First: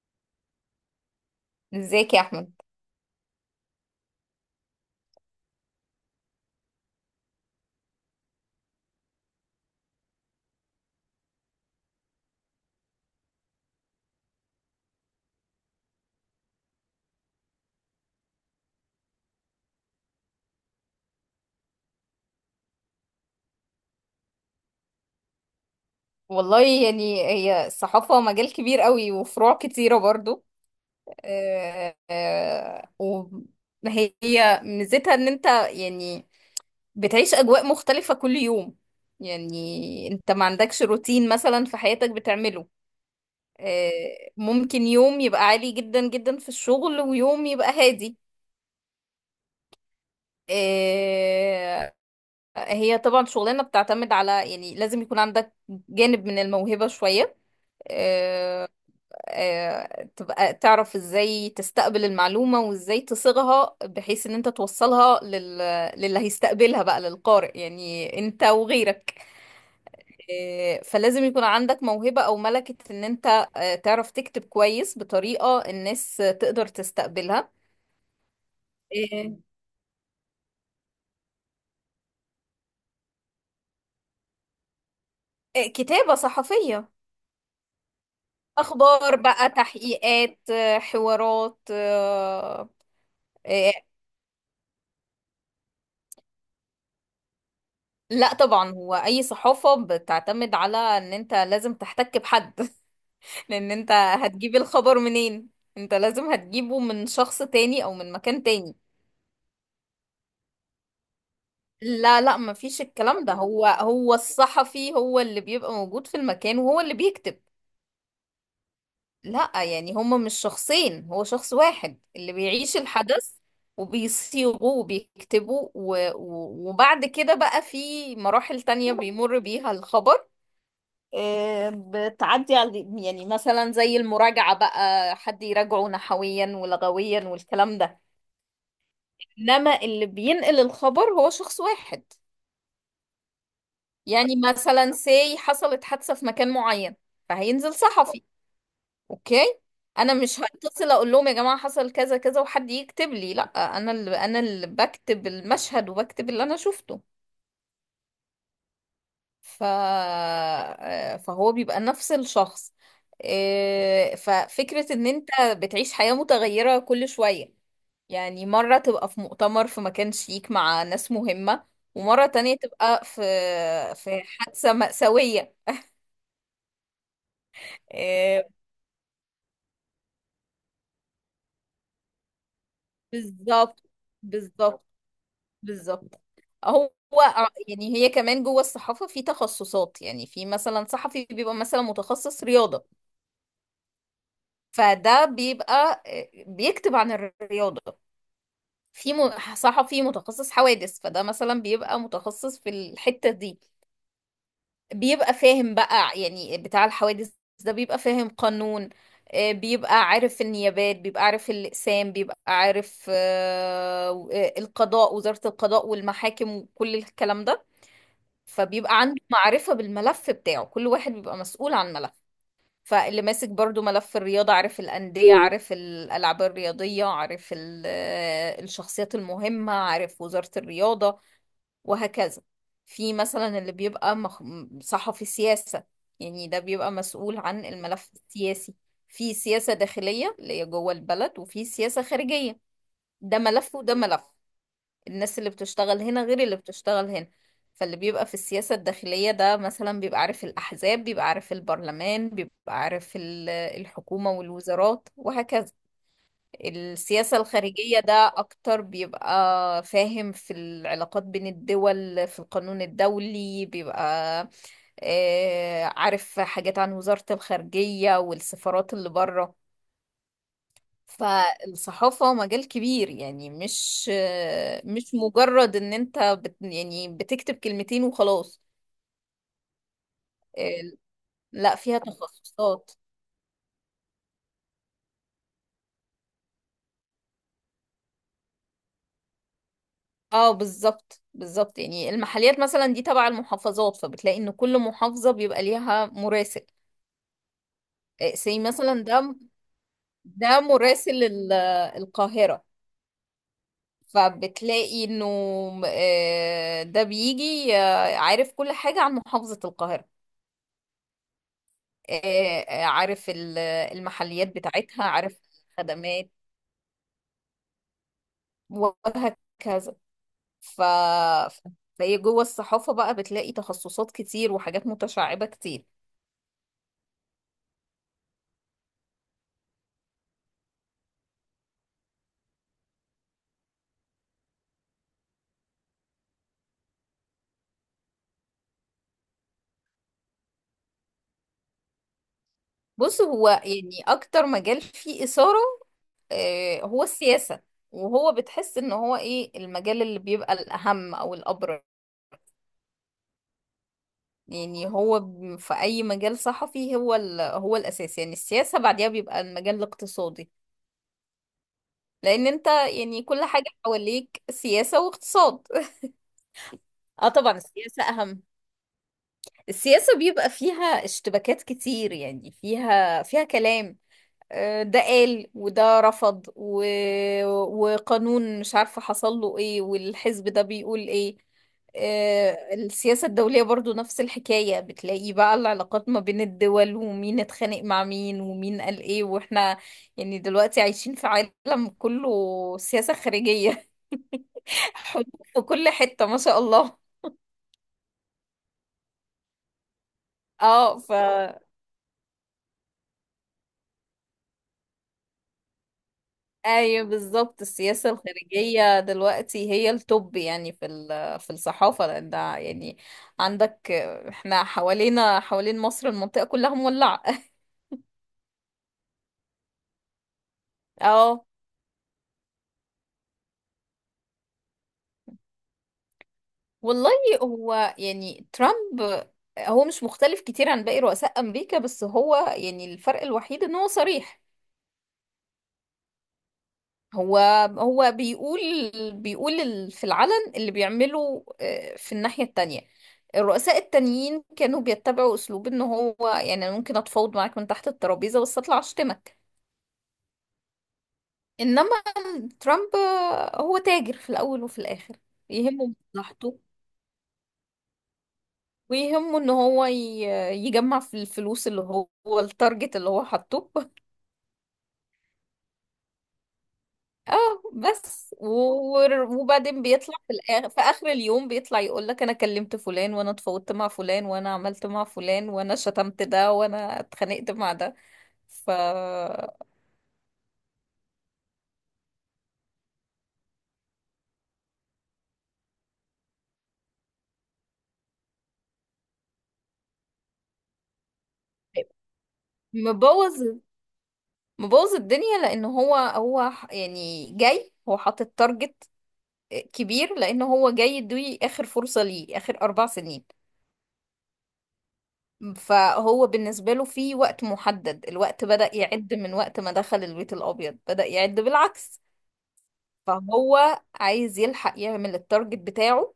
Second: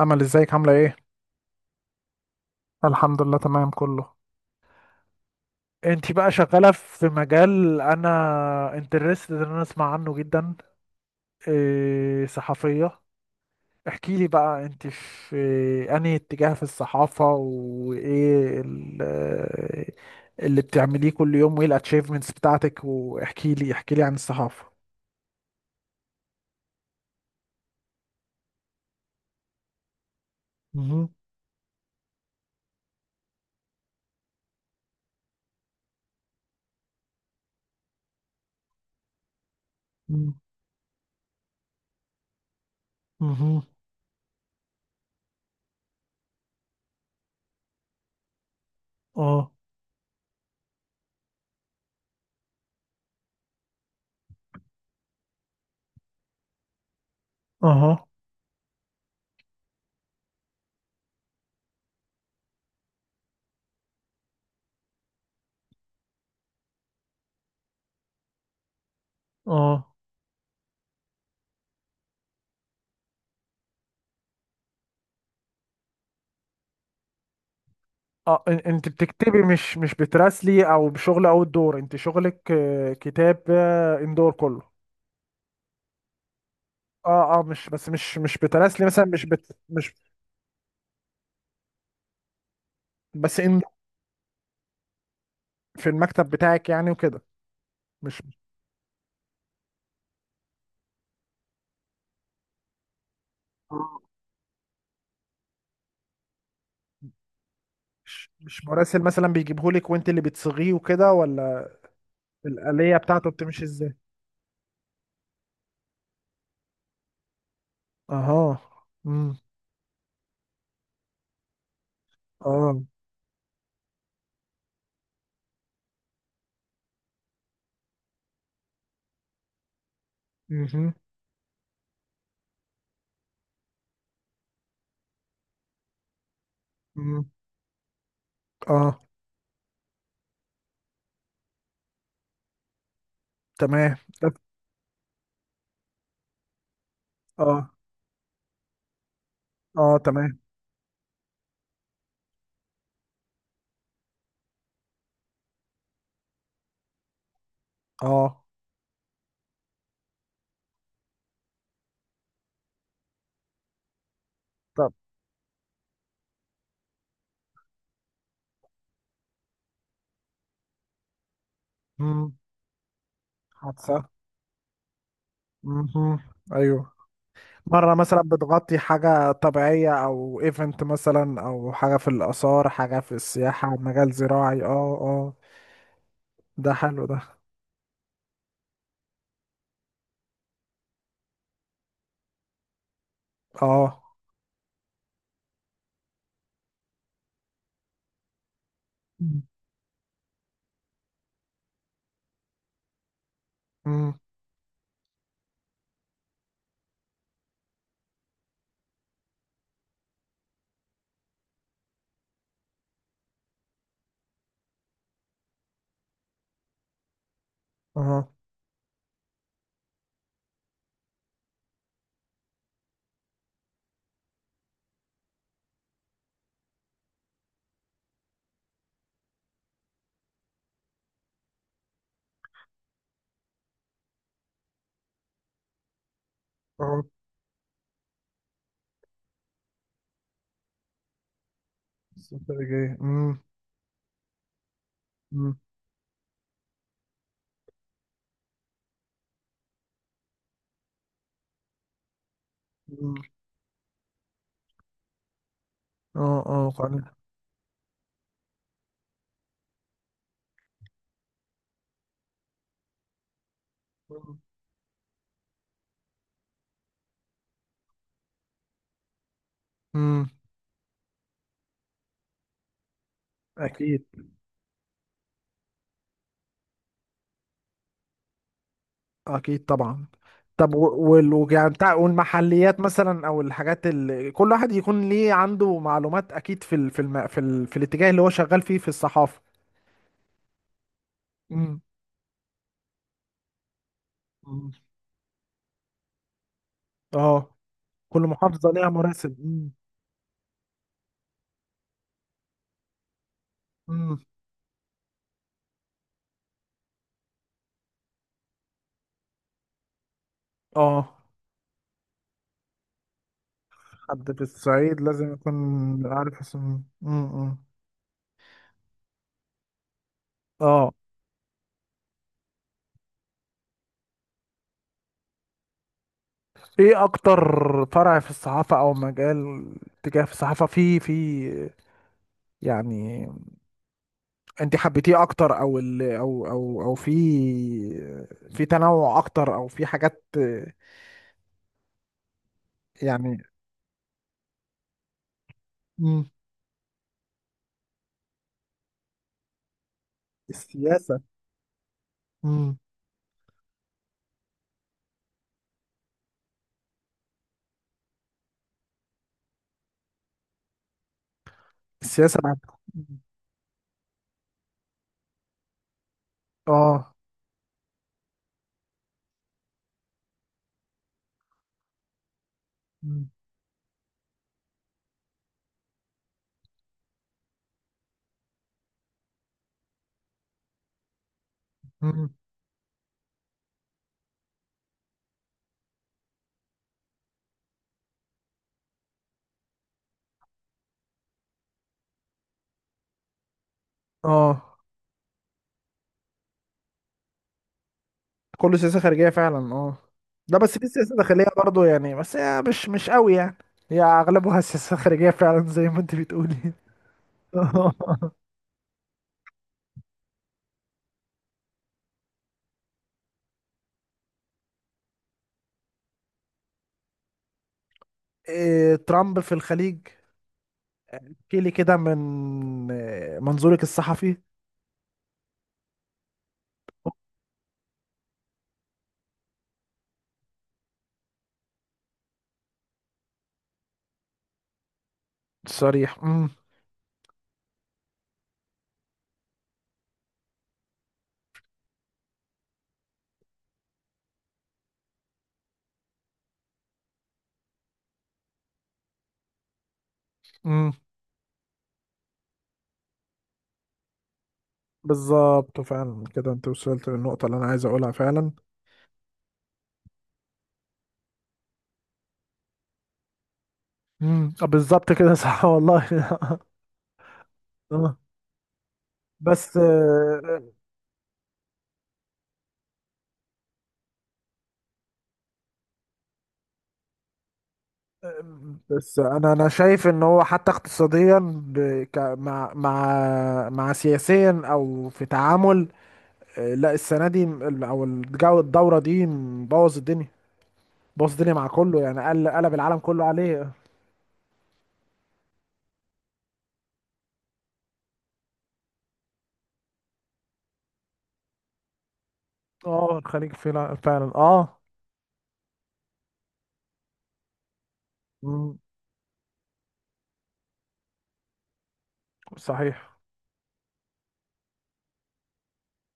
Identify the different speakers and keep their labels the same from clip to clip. Speaker 1: امل، ازيك؟ عامله ايه؟
Speaker 2: ازيك يا احمد.
Speaker 1: الحمد لله، تمام كله. انتي بقى شغاله في مجال انا انترستد ان انا اسمع عنه جدا. إيه، صحفيه؟ احكي لي بقى، انتي في انهي اتجاه في الصحافه؟ وايه اللي بتعمليه كل يوم؟ وايه الاتشيفمنتس بتاعتك؟ واحكي لي احكي لي عن الصحافه.
Speaker 2: والله يعني هي الصحافة مجال كبير قوي وفروع كتيرة برضو.
Speaker 1: مهم.
Speaker 2: وهي ميزتها ان انت يعني بتعيش اجواء مختلفة كل يوم، يعني انت
Speaker 1: مهم.
Speaker 2: ما عندكش روتين مثلا في حياتك بتعمله.
Speaker 1: مهم.
Speaker 2: ممكن يوم يبقى عالي جدا جدا في الشغل ويوم يبقى هادي.
Speaker 1: اه.
Speaker 2: آه، هي طبعا شغلانة بتعتمد على، يعني لازم يكون عندك جانب من الموهبة شوية،
Speaker 1: اها.
Speaker 2: آه، تبقى تعرف ازاي تستقبل المعلومة وازاي تصيغها بحيث ان انت توصلها للي هيستقبلها بقى، للقارئ يعني انت وغيرك.
Speaker 1: اه.
Speaker 2: فلازم يكون عندك موهبة او ملكة ان انت تعرف تكتب كويس بطريقة الناس تقدر تستقبلها.
Speaker 1: اه. انت
Speaker 2: آه،
Speaker 1: بتكتبي، مش بتراسلي او بشغل اوت دور، انت شغلك كتاب اندور كله.
Speaker 2: كتابة صحفية،
Speaker 1: اه، اه، مش بس مش بتراسلي مثلا،
Speaker 2: اخبار
Speaker 1: مش
Speaker 2: بقى،
Speaker 1: بت مش
Speaker 2: تحقيقات، حوارات.
Speaker 1: بس ان
Speaker 2: آه،
Speaker 1: في المكتب بتاعك يعني وكده، مش
Speaker 2: لا طبعا، هو اي صحافة بتعتمد على ان انت لازم تحتك بحد لان انت هتجيب الخبر منين؟ انت لازم هتجيبه من شخص تاني او من
Speaker 1: مش
Speaker 2: مكان
Speaker 1: مش
Speaker 2: تاني.
Speaker 1: مراسل مثلا بيجيبهولك وانت اللي بتصيغيه وكده، ولا؟
Speaker 2: لا لا، مفيش
Speaker 1: الآلية
Speaker 2: الكلام
Speaker 1: بتاعته
Speaker 2: ده،
Speaker 1: بتمشي
Speaker 2: هو
Speaker 1: ازاي؟
Speaker 2: هو الصحفي هو اللي بيبقى موجود في المكان وهو اللي بيكتب.
Speaker 1: اها. امم.
Speaker 2: لا، يعني هما مش شخصين، هو شخص واحد اللي بيعيش
Speaker 1: اه.
Speaker 2: الحدث وبيصيغه وبيكتبه، وبعد كده بقى في مراحل تانية بيمر بيها الخبر،
Speaker 1: امم.
Speaker 2: بتعدي على، يعني مثلا زي المراجعة بقى، حد يراجعه نحويا ولغويا
Speaker 1: امم.
Speaker 2: والكلام ده،
Speaker 1: اه.
Speaker 2: انما اللي بينقل الخبر هو شخص واحد.
Speaker 1: تمام. طب.
Speaker 2: يعني مثلا سي حصلت حادثة في مكان معين،
Speaker 1: اه،
Speaker 2: فهينزل صحفي. اوكي،
Speaker 1: اه،
Speaker 2: انا
Speaker 1: تمام،
Speaker 2: مش هتصل اقول لهم يا جماعة حصل كذا كذا وحد يكتب لي، لا، انا اللي بكتب المشهد وبكتب اللي انا شفته.
Speaker 1: اه.
Speaker 2: ف... آه، فهو بيبقى نفس الشخص. إيه،
Speaker 1: طب.
Speaker 2: ففكرة ان انت بتعيش حياة متغيرة كل شوية، يعني مرة تبقى في مؤتمر في مكان شيك مع ناس مهمة، ومرة
Speaker 1: امم.
Speaker 2: تانية تبقى في
Speaker 1: حادثة.
Speaker 2: في حادثة مأساوية.
Speaker 1: امم. ايوه. مرة مثلا
Speaker 2: إيه،
Speaker 1: بتغطي حاجة طبيعية أو ايفنت مثلا، أو حاجة في الآثار، حاجة في السياحة،
Speaker 2: بالظبط،
Speaker 1: مجال زراعي، اه،
Speaker 2: بالظبط،
Speaker 1: اه.
Speaker 2: بالظبط.
Speaker 1: ده
Speaker 2: هو
Speaker 1: حلو ده.
Speaker 2: هو يعني هي كمان جوه الصحافة في تخصصات، يعني في مثلا صحفي بيبقى مثلا متخصص رياضة،
Speaker 1: اه.
Speaker 2: فده بيبقى إيه، بيكتب عن الرياضة. في صحفي متخصص حوادث، فده مثلا بيبقى متخصص في الحتة دي،
Speaker 1: امم.
Speaker 2: بيبقى فاهم بقى يعني بتاع الحوادث. ده بيبقى فاهم قانون، بيبقى عارف النيابات، بيبقى عارف الأقسام، بيبقى عارف القضاء، وزارة القضاء والمحاكم وكل الكلام ده.
Speaker 1: اه.
Speaker 2: فبيبقى عنده معرفة بالملف بتاعه، كل واحد بيبقى مسؤول عن ملف. فاللي ماسك برضو ملف الرياضة عارف الأندية، عارف الألعاب الرياضية، عارف الشخصيات المهمة، عارف وزارة الرياضة وهكذا. في مثلا اللي بيبقى صحفي سياسة، يعني ده بيبقى
Speaker 1: اه.
Speaker 2: مسؤول عن الملف السياسي. في سياسة داخلية اللي هي جوه البلد، وفي سياسة خارجية.
Speaker 1: استراتيجية.
Speaker 2: ده
Speaker 1: امم.
Speaker 2: ملف وده ملف، الناس اللي
Speaker 1: امم.
Speaker 2: بتشتغل هنا غير اللي بتشتغل هنا. فاللي بيبقى في السياسة الداخلية ده مثلا بيبقى عارف الأحزاب، بيبقى عارف البرلمان، بيبقى
Speaker 1: أمم.
Speaker 2: عارف الحكومة والوزارات وهكذا.
Speaker 1: اه. اه. قانون.
Speaker 2: السياسة الخارجية ده أكتر، بيبقى فاهم في العلاقات بين الدول، في القانون الدولي، بيبقى عارف حاجات عن وزارة الخارجية والسفارات اللي بره.
Speaker 1: امم.
Speaker 2: فالصحافة مجال كبير، يعني
Speaker 1: أكيد.
Speaker 2: مش مجرد ان انت يعني بتكتب كلمتين وخلاص.
Speaker 1: أكيد طبعا. طب،
Speaker 2: ال-
Speaker 1: يعني
Speaker 2: لا،
Speaker 1: بتاع،
Speaker 2: فيها
Speaker 1: والمحليات
Speaker 2: تخصصات.
Speaker 1: مثلا أو الحاجات اللي كل واحد يكون ليه عنده معلومات أكيد في ال في الم... في, ال... في الاتجاه اللي هو شغال فيه في الصحافة؟
Speaker 2: اه بالظبط، بالظبط،
Speaker 1: امم.
Speaker 2: يعني المحليات مثلا دي تبع المحافظات، فبتلاقي ان
Speaker 1: أمم.
Speaker 2: كل محافظة بيبقى ليها مراسل.
Speaker 1: اه. كل
Speaker 2: زي
Speaker 1: محافظة ليها
Speaker 2: مثلا
Speaker 1: مراسم.
Speaker 2: ده
Speaker 1: مم.
Speaker 2: ده مراسل القاهرة.
Speaker 1: مم.
Speaker 2: فبتلاقي انه ده بيجي عارف كل حاجة عن محافظة القاهرة،
Speaker 1: اه،
Speaker 2: عارف
Speaker 1: حد في
Speaker 2: المحليات
Speaker 1: الصعيد
Speaker 2: بتاعتها،
Speaker 1: لازم
Speaker 2: عارف
Speaker 1: يكون
Speaker 2: الخدمات
Speaker 1: عارف اسمه. مم.
Speaker 2: وهكذا. ف
Speaker 1: اه،
Speaker 2: فهي جوه الصحافة بقى بتلاقي تخصصات كتير وحاجات متشعبة كتير.
Speaker 1: ايه اكتر فرع في الصحافة او مجال، تجاه في الصحافة، في يعني انت حبيتيه اكتر؟ او في في تنوع اكتر او في حاجات،
Speaker 2: بص،
Speaker 1: يعني.
Speaker 2: هو يعني أكتر مجال فيه إثارة
Speaker 1: مم.
Speaker 2: هو السياسة، وهو بتحس إن هو إيه المجال اللي بيبقى الأهم
Speaker 1: السياسة.
Speaker 2: أو الأبرز.
Speaker 1: مم.
Speaker 2: يعني هو في أي مجال صحفي هو الأساس، يعني السياسة، بعديها بيبقى المجال الاقتصادي،
Speaker 1: السياسة
Speaker 2: لأن
Speaker 1: بعد.
Speaker 2: أنت
Speaker 1: مم.
Speaker 2: يعني كل حاجة حواليك سياسة واقتصاد.
Speaker 1: اه.
Speaker 2: اه طبعا السياسة أهم. السياسة بيبقى فيها اشتباكات كتير، يعني فيها
Speaker 1: مم.
Speaker 2: فيها كلام، ده قال وده رفض وقانون مش عارفة حصل له ايه، والحزب ده بيقول ايه.
Speaker 1: مم.
Speaker 2: السياسة الدولية برضو نفس الحكاية، بتلاقي بقى العلاقات ما بين الدول، ومين اتخانق مع مين، ومين قال ايه، واحنا يعني دلوقتي عايشين في عالم كله سياسة خارجية.
Speaker 1: اه،
Speaker 2: حروب في كل حتة ما شاء الله.
Speaker 1: كله سياسة خارجية فعلا، اه. لا بس في
Speaker 2: اه.
Speaker 1: سياسة داخلية برضو، يعني بس هي مش قوي، يعني. هي اغلبها سياسة خارجية فعلا، زي ما انت بتقولي.
Speaker 2: ايوه بالظبط، السياسة الخارجية دلوقتي هي التوب يعني في في الصحافة، لان ده يعني عندك، احنا حوالينا، حوالين مصر المنطقة كلها مولعة.
Speaker 1: إيه، ترامب في الخليج؟
Speaker 2: اه
Speaker 1: احكي لي كده من منظورك الصحفي.
Speaker 2: والله، هو يعني ترامب هو مش مختلف كتير عن باقي رؤساء امريكا، بس هو يعني الفرق الوحيد ان هو صريح.
Speaker 1: الصريح. امم.
Speaker 2: هو هو بيقول، في العلن اللي بيعمله، في الناحية التانية الرؤساء التانيين كانوا بيتبعوا أسلوب إن هو يعني أنا ممكن أتفاوض معاك من تحت الترابيزة بس أطلع أشتمك.
Speaker 1: امم،
Speaker 2: إنما ترامب هو تاجر في الأول وفي الآخر.
Speaker 1: بالظبط
Speaker 2: يهمه
Speaker 1: فعلا كده،
Speaker 2: مصلحته،
Speaker 1: انت وصلت للنقطة اللي انا عايز اقولها فعلا.
Speaker 2: ويهمه إن هو يجمع في الفلوس، اللي هو التارجت اللي هو حاطه.
Speaker 1: امم، بالظبط كده، صح والله.
Speaker 2: اه،
Speaker 1: آه.
Speaker 2: بس
Speaker 1: بس،
Speaker 2: وبعدين بيطلع في الآخر، في آخر اليوم بيطلع يقول لك انا كلمت فلان، وانا اتفاوضت مع فلان، وانا عملت مع فلان، وانا شتمت ده، وانا اتخانقت مع ده. ف
Speaker 1: بس انا شايف ان هو حتى اقتصاديا، ب... ك... مع مع مع سياسيا او في تعامل. لا السنه دي، او الجو الدوره دي، مبوظ الدنيا. بوظ الدنيا مع كله، يعني قلب العالم كله
Speaker 2: مبوظ
Speaker 1: عليه.
Speaker 2: مبوظ الدنيا، لان هو يعني جاي، هو حاطط تارجت كبير، لان هو جاي يدوي اخر فرصة ليه، اخر اربع
Speaker 1: اه،
Speaker 2: سنين.
Speaker 1: الخليج فعلا فعلا، اه.
Speaker 2: فهو بالنسبة له في وقت محدد، الوقت بدأ
Speaker 1: مم،
Speaker 2: يعد من وقت ما دخل البيت الابيض، بدأ يعد بالعكس.
Speaker 1: صحيح.
Speaker 2: فهو عايز يلحق يعمل التارجت بتاعه،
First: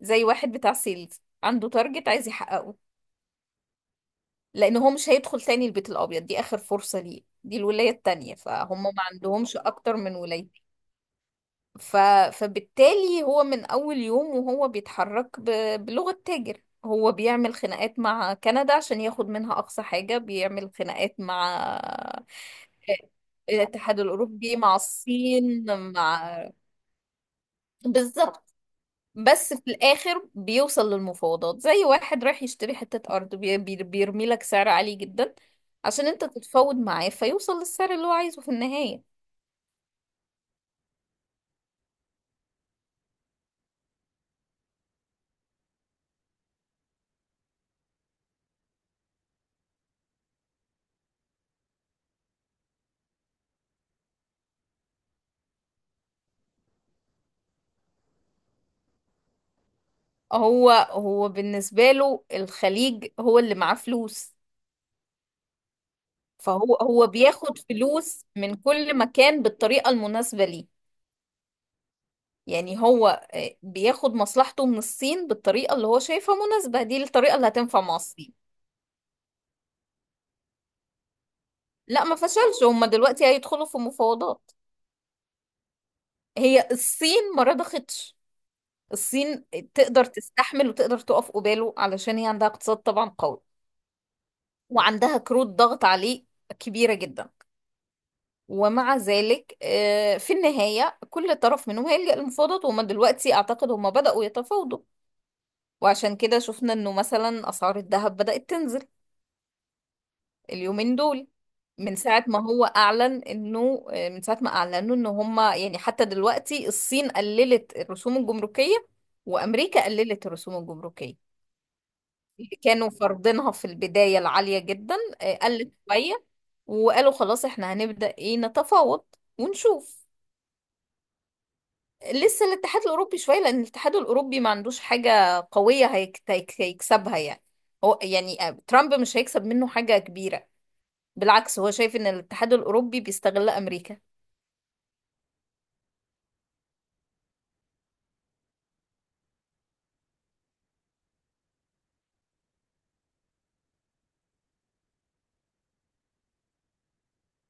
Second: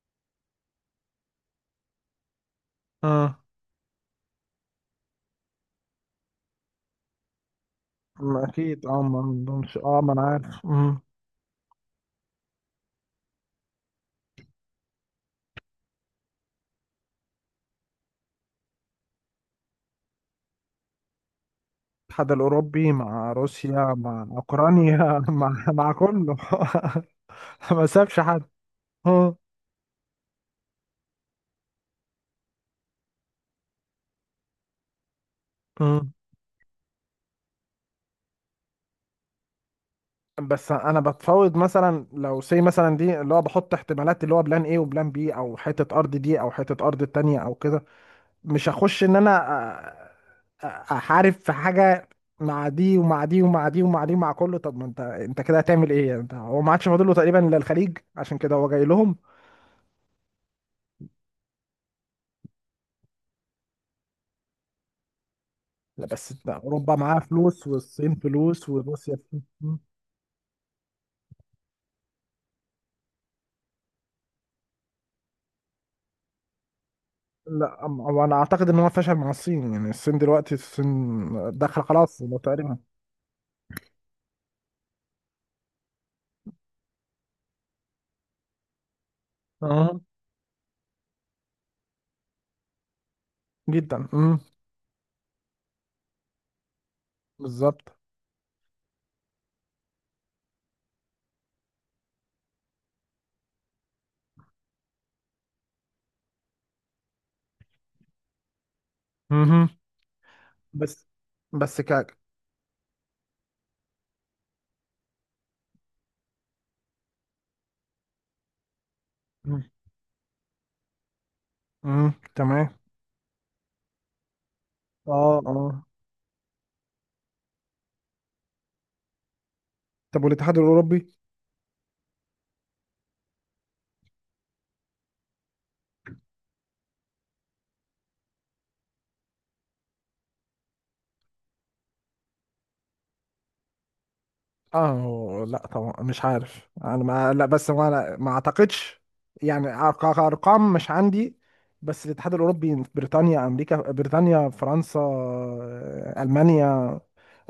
Speaker 2: زي واحد بتاع سيلز عنده تارجت عايز يحققه،
Speaker 1: اه.
Speaker 2: لان هو مش هيدخل تاني البيت الابيض، دي اخر فرصة ليه، دي الولاية التانية،
Speaker 1: مم،
Speaker 2: فهم
Speaker 1: اكيد. اه،
Speaker 2: ما
Speaker 1: ما
Speaker 2: عندهمش
Speaker 1: عندهمش،
Speaker 2: اكتر
Speaker 1: اه، ما
Speaker 2: من
Speaker 1: انا
Speaker 2: ولاية.
Speaker 1: عارف. مم.
Speaker 2: ف... فبالتالي هو من اول يوم وهو بيتحرك بلغة تاجر. هو بيعمل خناقات مع كندا عشان ياخد منها اقصى حاجة، بيعمل خناقات مع
Speaker 1: الاتحاد الاوروبي،
Speaker 2: آه،
Speaker 1: مع روسيا،
Speaker 2: الاتحاد
Speaker 1: مع
Speaker 2: الاوروبي، مع
Speaker 1: اوكرانيا، مع
Speaker 2: الصين،
Speaker 1: مع كله.
Speaker 2: مع،
Speaker 1: ما سابش حد.
Speaker 2: بالظبط. بس في الاخر بيوصل للمفاوضات، زي واحد رايح يشتري حتة ارض بيرمي لك سعر عالي جدا
Speaker 1: اه،
Speaker 2: عشان انت تتفاوض معاه، فيوصل للسعر اللي هو عايزه في النهاية.
Speaker 1: بس انا بتفاوض مثلا، لو سي مثلا دي اللي هو بحط احتمالات، اللي هو بلان ايه وبلان بي، او حته ارض دي او حته ارض التانية، او كده. مش هخش ان انا أ- احارب في حاجه، مع دي ومع دي ومع دي ومع دي ومع كله. طب ما انت كده هتعمل ايه يعني؟ انت هو ما عادش فاضل له تقريبا الا الخليج، عشان كده هو جاي لهم.
Speaker 2: هو بالنسبة له الخليج هو اللي معاه فلوس،
Speaker 1: لا بس ده،
Speaker 2: فهو
Speaker 1: اوروبا
Speaker 2: هو
Speaker 1: معاها
Speaker 2: بياخد
Speaker 1: فلوس والصين
Speaker 2: فلوس من
Speaker 1: فلوس
Speaker 2: كل
Speaker 1: وروسيا
Speaker 2: مكان
Speaker 1: فلوس.
Speaker 2: بالطريقة المناسبة ليه. يعني هو بياخد مصلحته من الصين بالطريقة اللي هو شايفها مناسبة، دي الطريقة اللي
Speaker 1: لا
Speaker 2: هتنفع مع
Speaker 1: هو
Speaker 2: الصين.
Speaker 1: انا اعتقد ان هو فشل مع الصين، يعني الصين دلوقتي، الصين داخله
Speaker 2: لا، ما
Speaker 1: خلاص
Speaker 2: فشلش،
Speaker 1: تقريبا.
Speaker 2: هما دلوقتي هيدخلوا في مفاوضات، هي الصين ما رضختش. الصين
Speaker 1: اه،
Speaker 2: تقدر تستحمل وتقدر تقف قباله، علشان هي عندها اقتصاد طبعا قوي،
Speaker 1: جدا.
Speaker 2: وعندها كروت ضغط عليه كبيرة جدا.
Speaker 1: بالظبط.
Speaker 2: ومع ذلك في النهاية كل طرف منهم هيلجأ للمفاوضات، وهم دلوقتي أعتقد هم بدأوا يتفاوضوا. وعشان كده شفنا إنه مثلا أسعار الذهب بدأت تنزل
Speaker 1: مهم.
Speaker 2: اليومين
Speaker 1: بس
Speaker 2: دول،
Speaker 1: بس
Speaker 2: من
Speaker 1: كعك.
Speaker 2: ساعة ما هو أعلن إنه من ساعة ما أعلنوا إن هم يعني، حتى دلوقتي الصين قللت الرسوم الجمركية
Speaker 1: مم.
Speaker 2: وأمريكا قللت الرسوم الجمركية.
Speaker 1: مم. تمام.
Speaker 2: كانوا فرضينها في البداية العالية جدا،
Speaker 1: اه.
Speaker 2: قلت
Speaker 1: اه.
Speaker 2: شوية، وقالوا خلاص احنا هنبدأ ايه نتفاوض ونشوف.
Speaker 1: طب، والاتحاد الاوروبي؟
Speaker 2: لسه الاتحاد الأوروبي شوية، لأن الاتحاد الأوروبي ما عندوش حاجة قوية هيكسبها يعني. هو يعني ترامب مش هيكسب منه حاجة كبيرة، بالعكس هو شايف ان الاتحاد الأوروبي بيستغل أمريكا.
Speaker 1: اه، لا طبعا مش عارف انا، ما لا بس ما أنا ما اعتقدش، يعني ارقام مش عندي. بس الاتحاد الاوروبي، بريطانيا، امريكا، بريطانيا، فرنسا، المانيا،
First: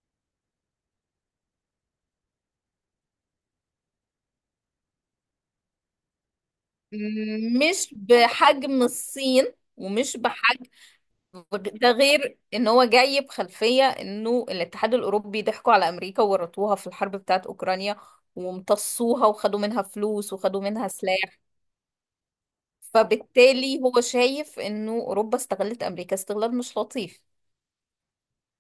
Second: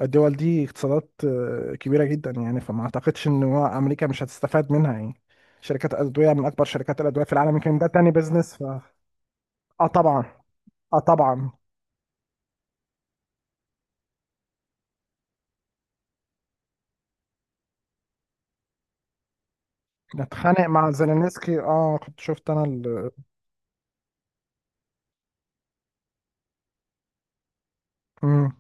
Speaker 1: الدول دي اقتصادات كبيره جدا، يعني فما اعتقدش ان هو امريكا مش هتستفاد منها، يعني. شركات ادويه من اكبر شركات الادويه في العالم، يمكن ده
Speaker 2: مش
Speaker 1: تاني بيزنس. ف
Speaker 2: بحجم الصين،
Speaker 1: اه
Speaker 2: ومش
Speaker 1: طبعا.
Speaker 2: بحجم،
Speaker 1: اه طبعا.
Speaker 2: ده غير ان هو جاي بخلفية انه الاتحاد الاوروبي ضحكوا على امريكا وورطوها في الحرب بتاعت اوكرانيا، وامتصوها وخدوا منها فلوس
Speaker 1: اتخانق
Speaker 2: وخدوا منها
Speaker 1: مع
Speaker 2: سلاح.
Speaker 1: زيلينسكي، اه، كنت شفت انا ال...
Speaker 2: فبالتالي هو شايف انه اوروبا استغلت امريكا استغلال مش لطيف،
Speaker 1: امم.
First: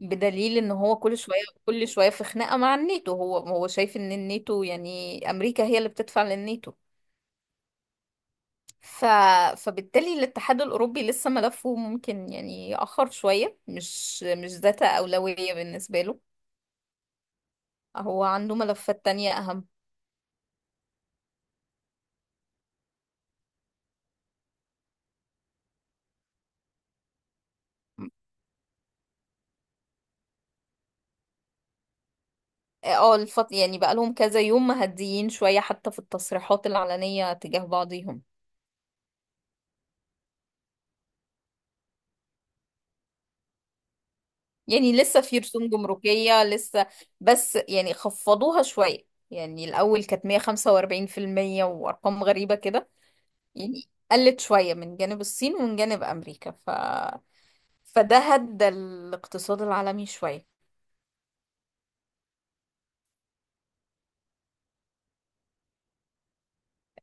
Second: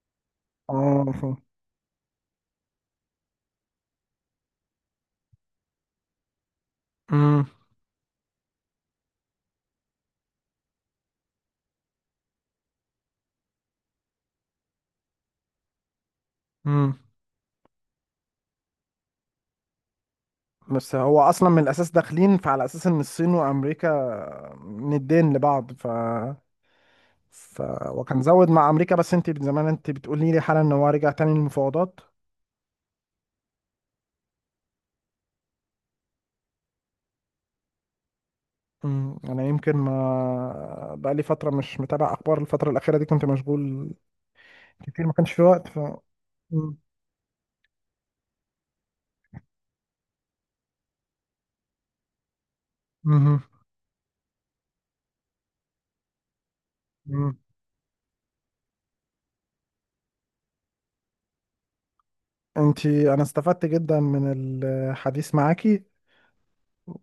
Speaker 2: بدليل ان هو
Speaker 1: اه.
Speaker 2: كل شوية كل شوية في خناقة مع الناتو. هو شايف ان الناتو يعني امريكا هي اللي بتدفع للناتو.
Speaker 1: امم.
Speaker 2: ف... فبالتالي الاتحاد الأوروبي لسه ملفه ممكن يعني يأخر شوية، مش ذات أولوية بالنسبة له،
Speaker 1: امم.
Speaker 2: هو عنده ملفات تانية أهم.
Speaker 1: بس هو اصلا من الاساس داخلين، فعلى اساس ان الصين وامريكا ندين لبعض. ف وكان زود مع امريكا، بس انت زمان، انت بتقولي لي حالا ان هو رجع تاني للمفاوضات.
Speaker 2: اه يعني بقالهم كذا يوم مهديين شوية حتى في التصريحات العلنية تجاه بعضهم.
Speaker 1: امم، انا يمكن ما بقى لي فتره مش متابع اخبار، الفتره الاخيره دي كنت مشغول
Speaker 2: يعني
Speaker 1: كتير، ما
Speaker 2: لسه
Speaker 1: كانش
Speaker 2: في
Speaker 1: في
Speaker 2: رسوم
Speaker 1: وقت. ف
Speaker 2: جمركية لسه، بس يعني خفضوها شوية، يعني الأول كانت 145% وأرقام غريبة كده، يعني قلت شوية من جانب الصين ومن جانب أمريكا.
Speaker 1: امم،
Speaker 2: فده هدى الاقتصاد العالمي شوية.
Speaker 1: انا استفدت جدا من الحديث معاكي،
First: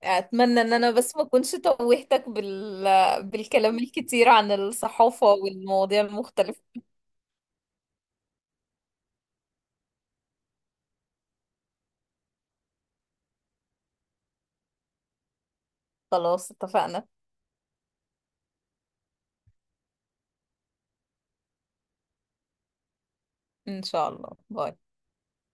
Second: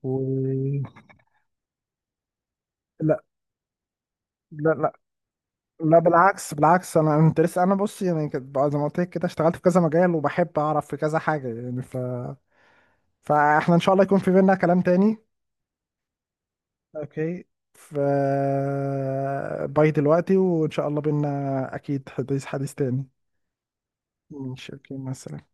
Speaker 2: أتمنى إن
Speaker 1: و
Speaker 2: أنا بس ما أكونش توهتك
Speaker 1: لا
Speaker 2: بالكلام الكتير عن
Speaker 1: لا لا
Speaker 2: الصحافة
Speaker 1: لا،
Speaker 2: والمواضيع
Speaker 1: بالعكس
Speaker 2: المختلفة.
Speaker 1: بالعكس، انا انت لسه انا بصي يعني، كنت بقى زي ما قلت لك كده، اشتغلت في كذا مجال وبحب اعرف في كذا حاجه، يعني. ف فاحنا ان شاء الله يكون في بينا كلام تاني.
Speaker 2: خلاص اتفقنا.
Speaker 1: اوكي. ف باي دلوقتي، وان شاء الله بينا اكيد حديث تاني.
Speaker 2: ان شاء الله،
Speaker 1: ماشي،
Speaker 2: باي.
Speaker 1: اوكي، مثلا.